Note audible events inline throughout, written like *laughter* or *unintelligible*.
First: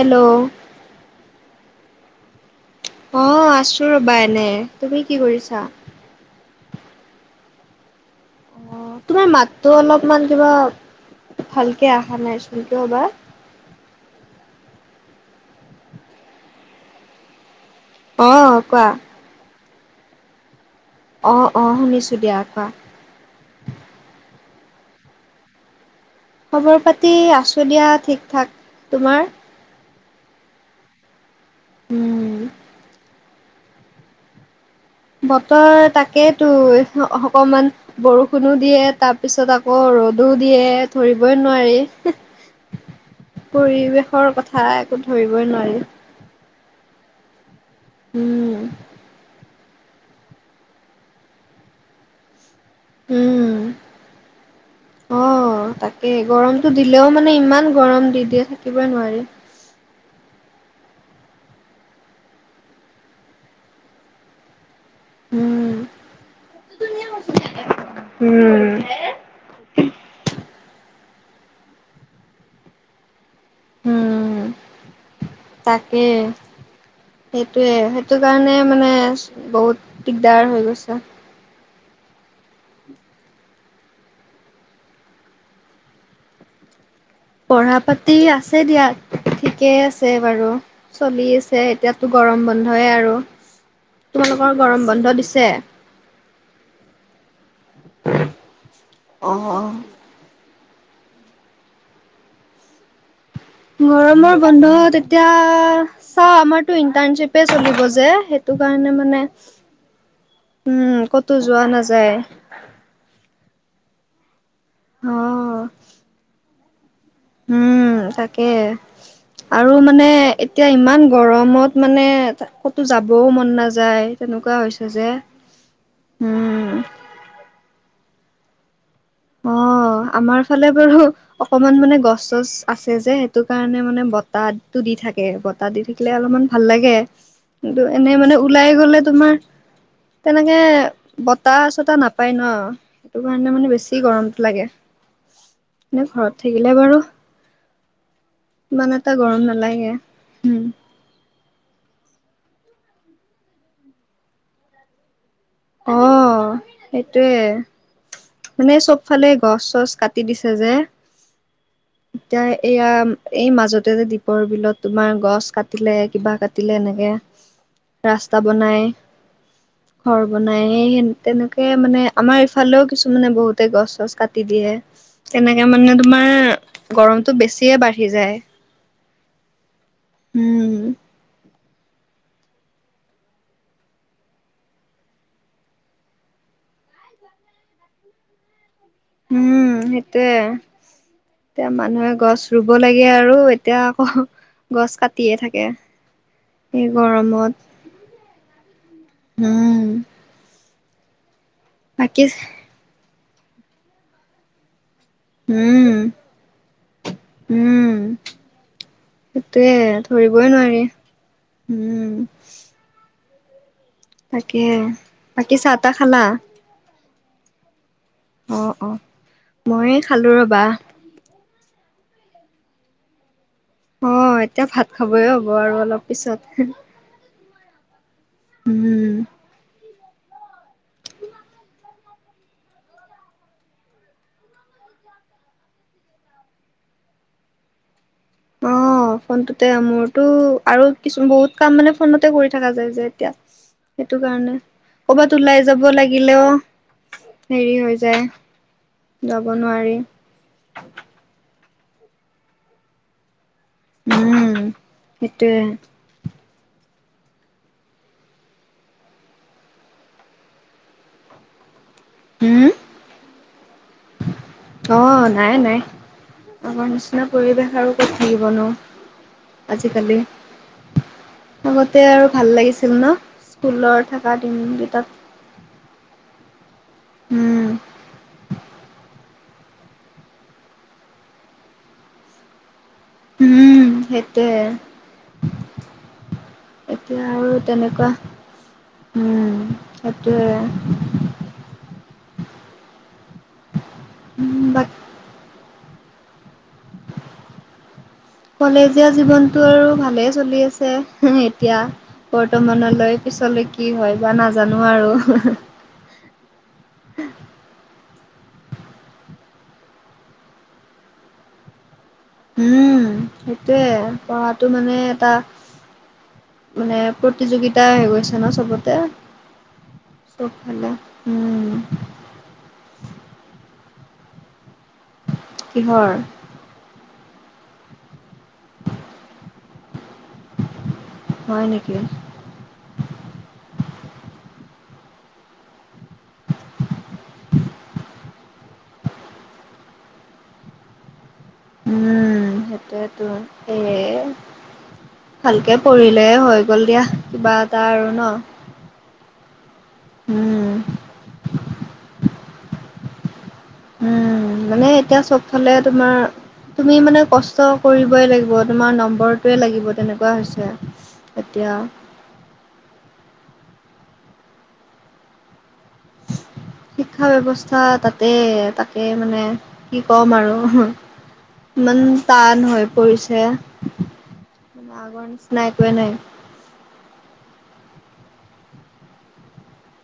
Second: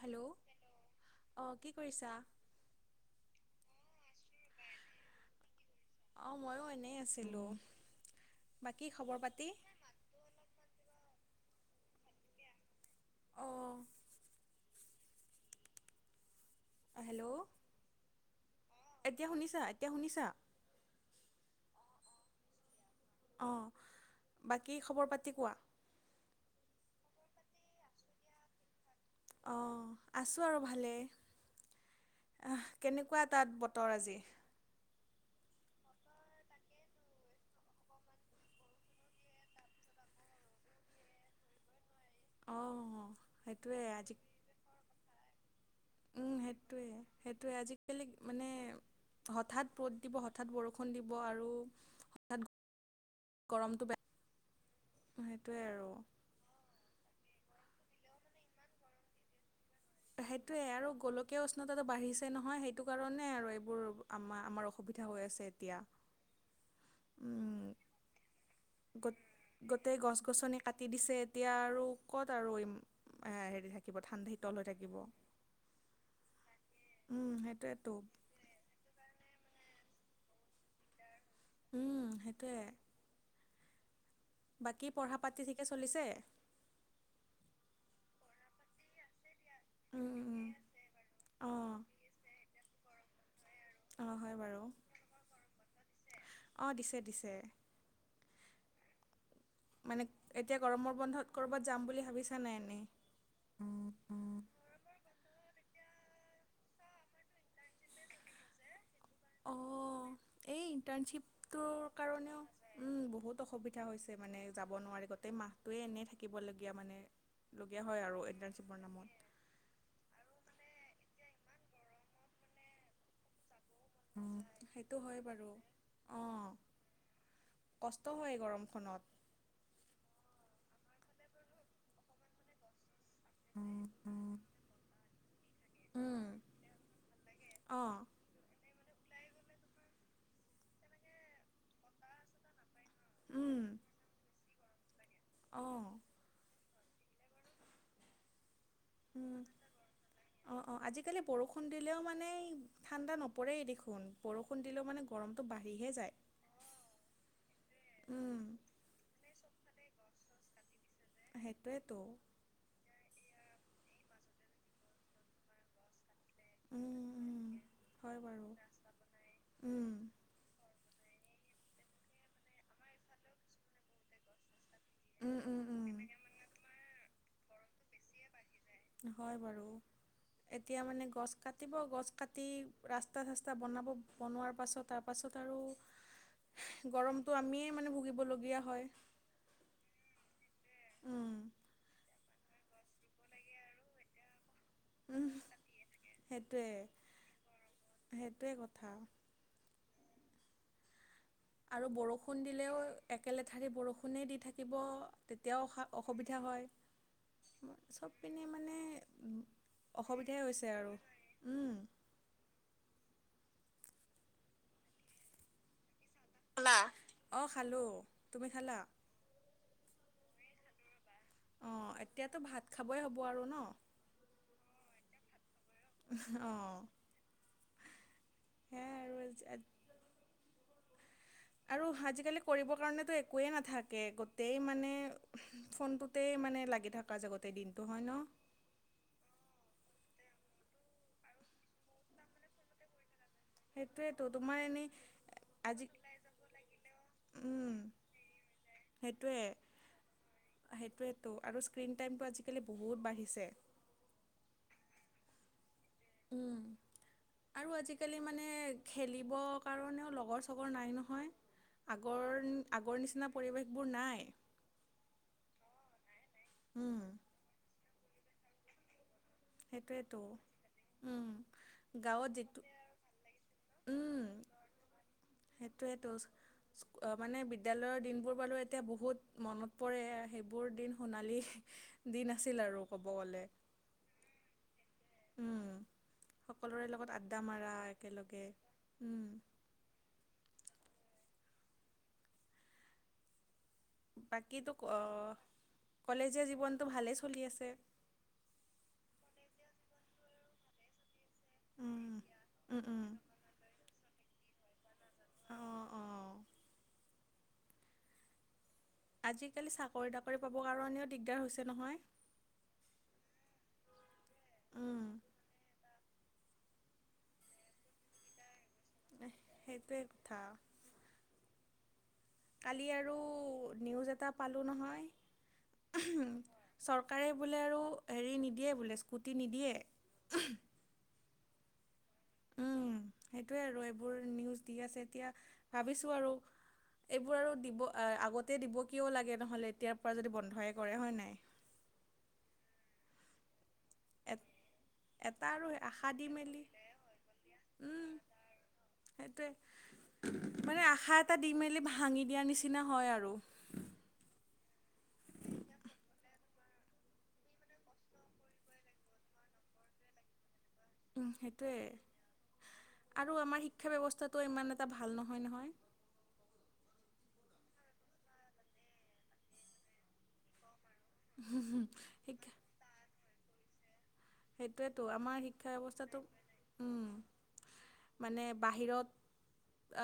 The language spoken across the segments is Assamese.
হেল্ল' অ কি কৰিছা? অ আছো ৰবা এনে, তুমি কি কৰিছা? অ ময়ো এনেই আছিলোঁ। অ বাকী খবৰ তোমাৰ পাতি মাততো অলপমান কিবা ভালকে অহা নাই চোন কিয়বা। অহ হেল্ল' অ কোৱা। এতিয়া শুনিছা এতিয়া শুনিছা। অ অ শুনিছোঁ দিয়া কোৱা। অ বাকী খবৰ পাতি কোৱা? খবৰ পাতি আছোঁ দিয়া ঠিক ঠাক, তোমাৰ? অ আছো আৰু ভালে উম অহ‌ কেনেকুৱাত। তাত বতৰ আজি? বতৰ তাকেই তো অকমান। বৰষুণো দিয়ে তাৰ পিছত আকৌ ৰ'দো দিয়ে ধৰিবই নোৱাৰি। অ সেইটোৱে আজি। খা একো ধৰিবই নোৱাৰি। উম, সেইটোৱে সেইটোৱে আজিকালি মানে উম হঠাৎ ৰ'দ দিব হঠাৎ বৰষুণ দিব আৰু হঠাত উম গৰমটো বেয়া সেইটোৱে অ', আৰু। তাকে গৰমটো দিলেও মানে ইমান গৰম দি দিয়ে থাকিবই নোৱাৰি। সেইটোৱে আৰু গোলকীয় উষ্ণতাটো বাঢ়িছে নহয় সেইটো কাৰণে আৰু এইবোৰ আম আমাৰ অস সুবিধা হৈ আছে এতিয়া। *unintelligible* উম! গোট-গোটেই গছ-গছনি কাটি দিছে এতিয়া আৰু ক'ত আৰু ইম আহ হেৰি থাকিব ধান উম, ভিতৰলৈ থাকিব। তাকে সেইটোৱে সেইটোৱেতো সেইটো সেইকাৰণে মানেচ বহুত দিগদাৰ হৈ গৈছে। উম সেইটোৱে। বাকী পঢ়া পাতি ঠিকে চলিছে? পঢ়া পাতি আছে দিয়া। ঠিকেই আছে উম, উম, বাৰু চলি আছে অঁ এতিয়াতো গৰম বন্ধই আৰু। অঁ হয় তোমালোকৰ বাৰু গৰম বন্ধ দিছে? অ, দিছে- দিছে। অ', অ', মানে এতিয়া গৰমৰ বন্ধত ক'ৰবাত যাম বুলি ভাবিছা নাই এনে? গৰমৰ বন্ধত এতিয়া চাওঁ আমাৰতো ইণ্টাৰ্ণশ্বিপেই চলিব যে সেইটো কাৰণে মানে অ, এই উম, ক'তো যোৱা ইণ্টাৰ্ণশ্বিপটোৰ নাযায়। কাৰণেও উম, বহুত অসুবিধা হৈছে মানে যাব নোৱাৰি গোটেই অ', মাহটোৱেই এনেই থাকিবলগীয়া মানে লগীয়া হয় উম আৰু তাকে ইণ্টাৰ্ণশ্বিপৰ নামত। আৰু মানে এতিয়া ইমান গৰমত মানে ক'তো যাবও মন নাযা যায় তেনেকুৱা হৈছে সেইটো যে হয় বাৰু *inaudible* অঁ উম। কষ্ট হয় এই গৰমখনত। অ, আমাৰ ফালে বাৰু অকমান মানে গছ-চছ আছে যে সেইটো কাৰণে মানে উম, বতাহটো দি থাক থাকে বতাহ দি থাকিলে অলপমান ভাল লাগে কিন্তু অঁ এনে মানে *unintelligible* ওলাই গলে তোমাৰ তেনেকে বতাহ চত চতাহ নাপায় ন'সেইটো কাৰণে মানে উম, বেছি গৰমটো লাগে অঁ এনেই ঘৰত থাকিলে বাৰু ইমান এটা উম, গৰম নালাগে উম অ', অ', আজিকালি বৰষু বৰষুণ দিলেও মানে এই ঠাণ্ডা নপৰেই দেখুন বৰষু বৰষুণ দিলেও মানে গৰমটো বাঢ়িহে অ যায় উম ইফালে গছ-চছ কাটি দিছে যে সেইটোৱেটো, এতিয়া এয়া এই মাজতে যে দ্বীপৰ বিলত তোমাৰ গছ কাটিলে কিবা কাট কাটিলে উম এনেকে উম হয় ৰাস্তা বাৰু বনাই উম। ঘৰ বনাই হে সেই তেনেকে মানে আমাৰ ইফালেও কিছুমানে বহুতে গছ-চছ কাটি দিয়ে। উম উম তেনেকে মানে উম তোমাৰ গৰমটো বেছিয়ে বাঢ়ি যায়। হয় বাৰু উম এতিয়া মানে গছ কাট কাটিব গছ কাটি ৰাস্তা-চাস্তা বনাব বনোৱাৰ পাছত তাৰপাছত আৰু *inaudible* গৰমটো আমিয়েই মানে ভুগিবলগীয়া হয়। উম, সেইটোৱেই উম এতিয়া মানুহে গছ ৰুব লাগে আৰু এতিয়া আকৌ গছ উম কাটিয়ে থাকে। সেইটোৱে এই গৰমত সেইটোৱে কথা। হম, আৰু বৰষুণ দিলেও একলেঠাৰি বৰষুণেই দি থাকিব। তেতিয়াও অসা উম -অসুবিধা হয়। উম চব পিনে মানে সেইটোয়ে অসুবিধাই ধৰিবই হৈছে নোৱাৰি আৰু উম। তাকেহে বাকী চাহ-তাহ খালা? খালা অ, খালো তুমি অ খালা? অ মই খালোঁ ৰবা। অ, এতিয়াতো ভাত খাবই হ'ব আৰু ন? অ, এতিয়া ভাত খাবয়েই হ'ব আৰু অলপ পিছত *unintelligible* অঁ উম সেয়াই আৰু *unintelligible* *inaudible* আৰু আজিকালি কৰিবৰ কাৰণেতো একোৱেই নাথাকে গোটেই মানে ফোনটোত। গোটেই মানে লাগি থকা জেগতে দিনটো হয় ন? অ, ফোনটোতে মোৰতো আৰু কিছু বহুত কাম মানে ফোনতে কৰি থকা যায় যে এতিয়া। সেটো সেইটোৱেতো কাৰণে তোমাৰ এনেই ক'বাত ওলাই আজি যাব লাগিলেও উম হেৰি হৈ যায় যাব নোৱাৰি। তো আৰু স্ক্ৰীণ টাইমটো আজিকালি বহুত বাঢ়িছে। উম সেইটোৱে উম। *inaudible* আৰু আজিকালি মানে খেলিবৰ কাৰণেও লগৰ চগৰ নাই নহয়। আগৰ হম আগৰ নিচিনা পৰিৱেশ বোৰ নাই। অ নাই নাই আমাৰ উম নিচিনা পৰিৱেশ আৰু কত থাকিবনো। সেইটোৱেতো। উম আগতে আৰু গাঁৱত ভাল যিটো লাগিছিল ন স্কুলৰ উম। থকা দিন কেইটাত সেইটোৱেতো মানে উম বিদ্যালয়ৰ দিনবোৰ বাৰু এতিয়া বহুত মনত পৰে সেইবোৰ দিন সোণালী দিন আছিল আৰু ক'ব গ'লে উম সেইটোৱে। উম সকলোৰে লগত এতিয়া আড্ডা আৰু মাৰা তেনেকুৱা একেলগে উম। সেইটোৱে। বাকী তো বাক কলেজীয়া জীৱনটো ভালেই চলি আছে। কলেজীয়া জীৱনটো আৰু ভালেই চলি আছে এ তিয়া উম উম উম বৰ্তমানলৈ পিছলৈ কি হয় বা নাজানো আৰু অ', অ', আজিকালি চাকৰি তাকৰি পাবৰ কাৰণেও দিগদাৰ হৈছে নহয়। উম সেইটোয়ে পঢ়াটো মানে উম, এটা। মানে প্ৰতিযোগিতা হৈ গৈছে ন চবতে সেইটোৱে কথা। চবফালে উম কালি আৰু নিউজ এটা পালোঁ নহয়। কিহৰ চৰকাৰে বোলে আৰু হেৰি নিদিয়ে বোলে স্কুটি নিদিয়ে। হয় নেকি। উম সেইটোয়ে আৰু এইবোৰ নিউজ দি আছে এতিয়া। ভাবিছোঁ আৰু এইবোৰ আৰু দিব আগত তে দিব কিয় লাগে নহ'লে এতিয়াৰ পৰা যদি বন্ধই কৰে হয় নাই। উম সেইটোয়েতো সেয়ে। এটা আৰু ভালকে আশা দি পঢ়িলে হৈ মেলি গল দিয়া কিবা এটা আৰু উম, ন। সেইটোৱে উম মানে আশা এটা দি মেলি ভাঙি দিয়াৰ নিচিনা হয় আৰু উম মানে এতিয়া চবফালে তোমাৰ। তুমি মানে কষ্ট কৰিবই লাগিব তোমাৰ নম্বৰটোৱে লাগিব তেনেকুৱা হৈছে। উম এতিয়া সেইটোৱেই আৰু আমাৰ শিক্ষা ব্যৱস্থাটো ইমান এটা ভাল নহয় নহয়। শিক্ষা ব্যৱস্থা তাতে তাকে মানে কি কম আৰু ইমান শিক্ষা টান হৈ পৰিছে। সেইটোৱেতো আগৰ আমাৰ নিচিনা শিক্ষা একোৱে নাই। ব্যৱস্থাটো উম, মানে বাহিৰত।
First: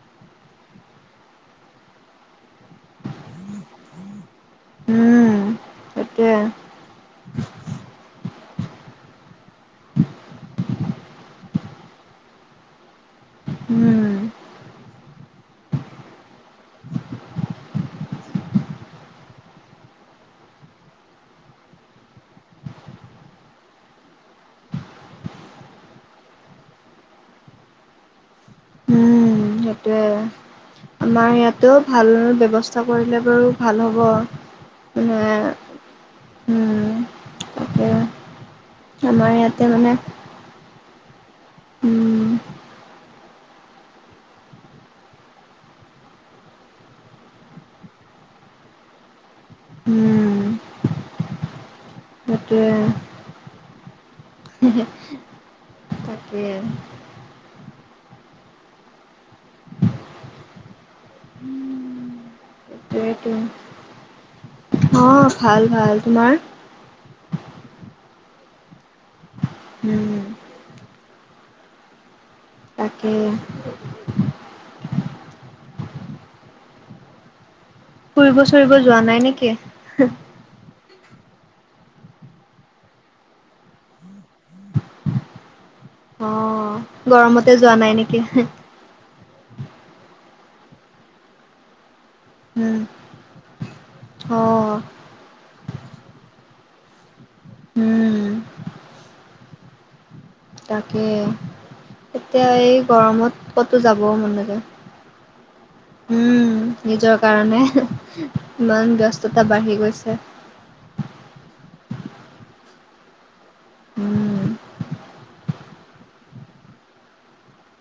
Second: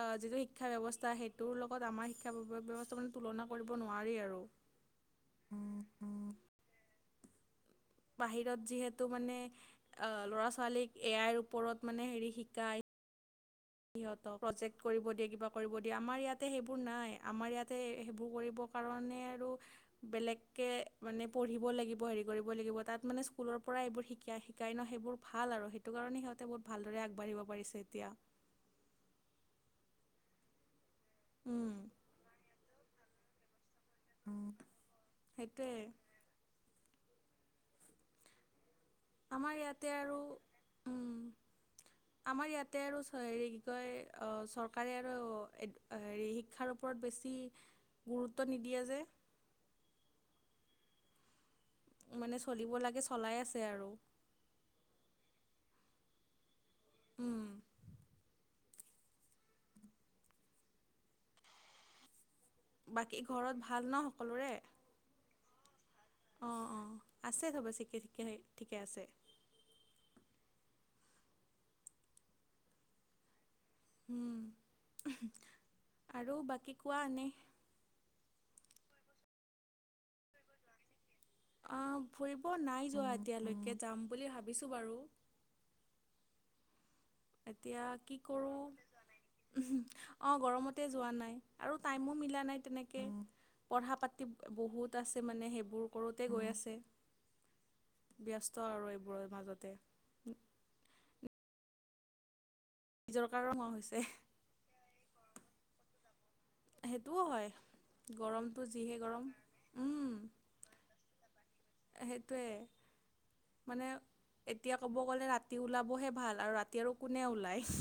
আহ যিটো শিক্ষা ব্যৱস্থা সেইটোৰ লগত আমাৰ শিক্ষা ব্যৱস্থা মানে তুলনা কৰিব নোৱাৰি আৰু উম সেইটোৱে। বাহিৰত যিহেতু মানে ল'ৰা ছোৱালীক এ আইৰ ওপৰত মানে হেৰি শিকাই উম সিহঁতক প্ৰজেক কৰিব দিয়ে কিবা কৰিব দিয়ে আমাৰ ইয়াতে সেইবোৰ নাই আমাৰ ইয়াতে সেইবোৰ কৰিব। কাৰণে আৰু বেলেগকে মানে পঢ়িব লাগিব হেৰি কৰিব লাগিব তাত মানে স্কুলৰ পৰা এইবোৰ শিকাই শি কায় ন সেইকাৰণে সেইবোৰ ভাল আৰু সেইটো কাৰণে সিহঁতে বহুত ভালদৰে আগবাঢ়িব পাৰিছে এতিয়া উম সেইটোৱে আমাৰ ইয়াতো উম ভাল ব্যৱস্থা কৰিলে বাৰু ভাল হ'ব সেইটোৱে উম তাকে, আমাৰ ইয়াতে আৰু উম উম আমাৰ ইয়াতে আৰু হেৰি কি কয় চৰকাৰে আৰু হেৰি শিক্ষাৰ ওপৰত বেছি। গুৰুত্ব নিদিয়ে যে। উম মানে চলিব লাগে চলাই আছে আৰু হে হে, তাকে। উম বাকী সেইটোৱেটো ঘৰত ভাল ন সকলোৰে। অ ভাল ভাল তোমাৰ। অঁ অঁ আছে চব ঠিকে ঠিকে ঠিকে আছে। উম তাকে, উম আৰু বাকী কোৱা এনেই, ফুৰিব চুৰিব যোৱা নাই নেকি। অ ফুৰিব নাই যোৱা এতিয়ালৈকে যাম বুলি ভাবিছোঁ বাৰু অ গৰম এতিয়া কি কৰো। অ গৰমতে যোৱা নাই আৰু টাইমো মিলা নাই উম তেনেকে। পঢ়া পাতি অ বহুত আছে মানে সেইবোৰ কৰোঁতে গৈ আছে। উম ব্যস্ত আৰু এইবোৰৰ মাজতে। তাকে এতিয়া এই নিজৰ গৰমত কাৰণ হোৱা ক'তো যাব হৈছে মনযায়। উম নিজৰ সেইটোও হয়। কাৰণে গৰমটো যিহে ইমান গৰম ব্যস্ততা বাঢ়ি উম গৈছে। সেইটোৱে মানে। এতিয়া ক'ব গ'লে ৰাতি ওলাবহে ভাল আৰু ৰাতি আৰু কোনে ওলায়।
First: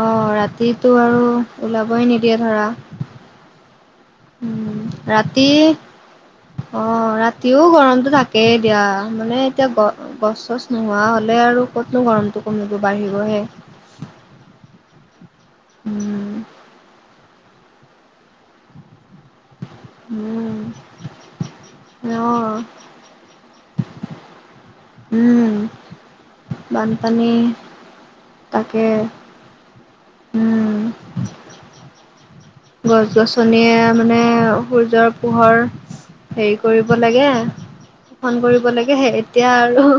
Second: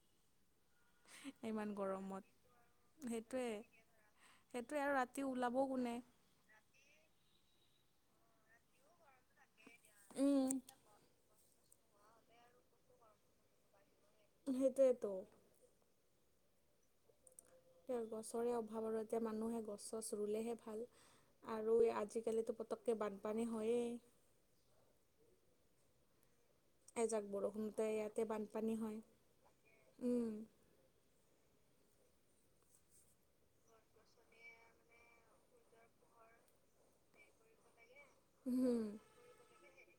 অ ৰাতিটো আৰু ইমান ওলাবই গৰমত নিদিয়ে ধৰা। সেইটোৱে। উম, সেইটোৱে আৰু ৰাতি ওলাব কোনে অ ৰাতিও গৰমতটো থাকেই এতিয়া মানে, এতিয়া গ গছ উম চছ নোহোৱা হ'লে আৰু ক'তনো গৰমটো কমিব বাঢ়িবহে। সেইটোয়েতো। উম, গছৰে অভাৱ আৰু এতিয়া মানুহে গছ চছ ৰুলেহে ভাল। আৰু আজিকালিতো অ' পতকে বানপানী হয়েই। উম, এজাক বানপানী বৰষুণতে ইয়াতে বানপানী তাকে হয়। উম, গছ গছনিয়ে মানে সূৰ্যৰ, পোহৰ হেৰি কৰিব লাগে শোষন কৰিব উম, লাগে সেই, এতিয়া আৰু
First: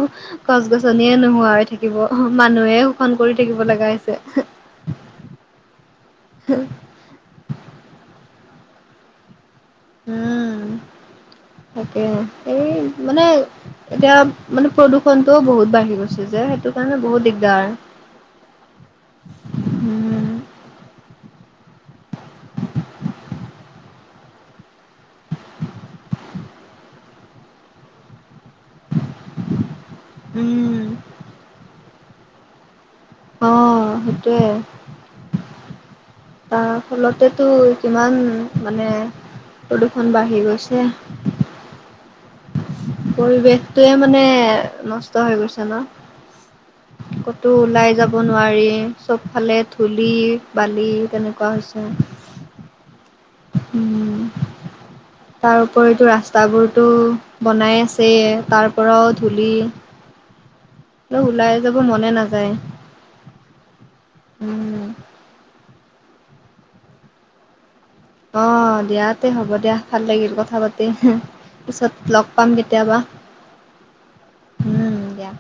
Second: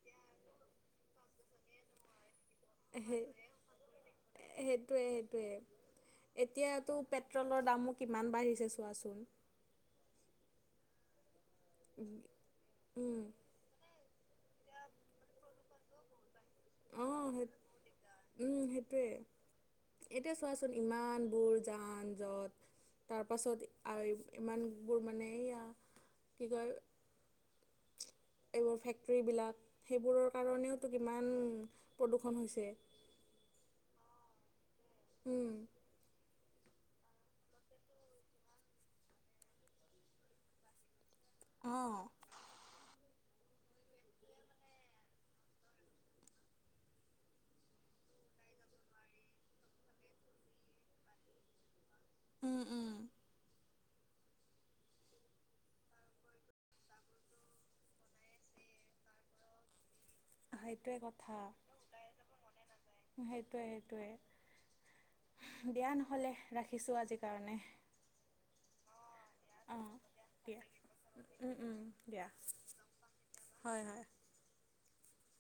গছ গছনিয়ে নোহোৱা হৈ থাকে। থাকিব মানুহে শোষণ কৰি থাকিব লগা হৈছে। সেইটো সেটোৱে এতিয়াতো পেট্ৰলৰ দামো কিমান বাঢ়িছে চোৱাচোন। উম তাকে এই মানে এতিয়া মানে প্ৰদূষণতটোও বহুত বাঢ়ি গৈছে যে সেইটো। কাৰণে বহুত আহ সেই দিগদাৰ উম সেইটোৱে। উম এতিয়া চোৱাচোন ইমানবোৰ যান যট, তাৰপাছত ইমানবোৰ মানে এইয়া কি কয়, এইবোৰ ফেক্টৰীবিলাক সেইবোৰৰ উম কাৰণেওতো কিমান। প্ৰদূষণ হৈছে। অ সেইটোৱে। হুম। তাৰ ফলতেটো কিমান মানে প্ৰদূষণ বাঢ়ি গৈছে। অ। পৰিৱেশটোৱে মানে নষ্ট হৈ গৈছে ন। ক'তো ওলাই যাব নোৱাৰি চব ফালে ধূলি বালি তেনেকুৱা হৈছে। উম উম, উম তাৰ উপৰিটো ৰাস্তাবোৰটো বনাই আছেয়ে। তাৰ পৰাও ধূলি সেইটোৱে অ কথা ওলাই যাব মনে নাযায়। সেইটোৱে, সেইটোৱে। উম, দেয়া নহ'লে ৰাখিছো আজি কাৰণে। অ দিয়া তে হ'ব দিয়া অঁ ভাল লাগিল কথা দিয়া পাতি। উম উম পিছত লগ দিয়া পাম কেতিয়াবা। হয়, হয়। উম, দিয়া।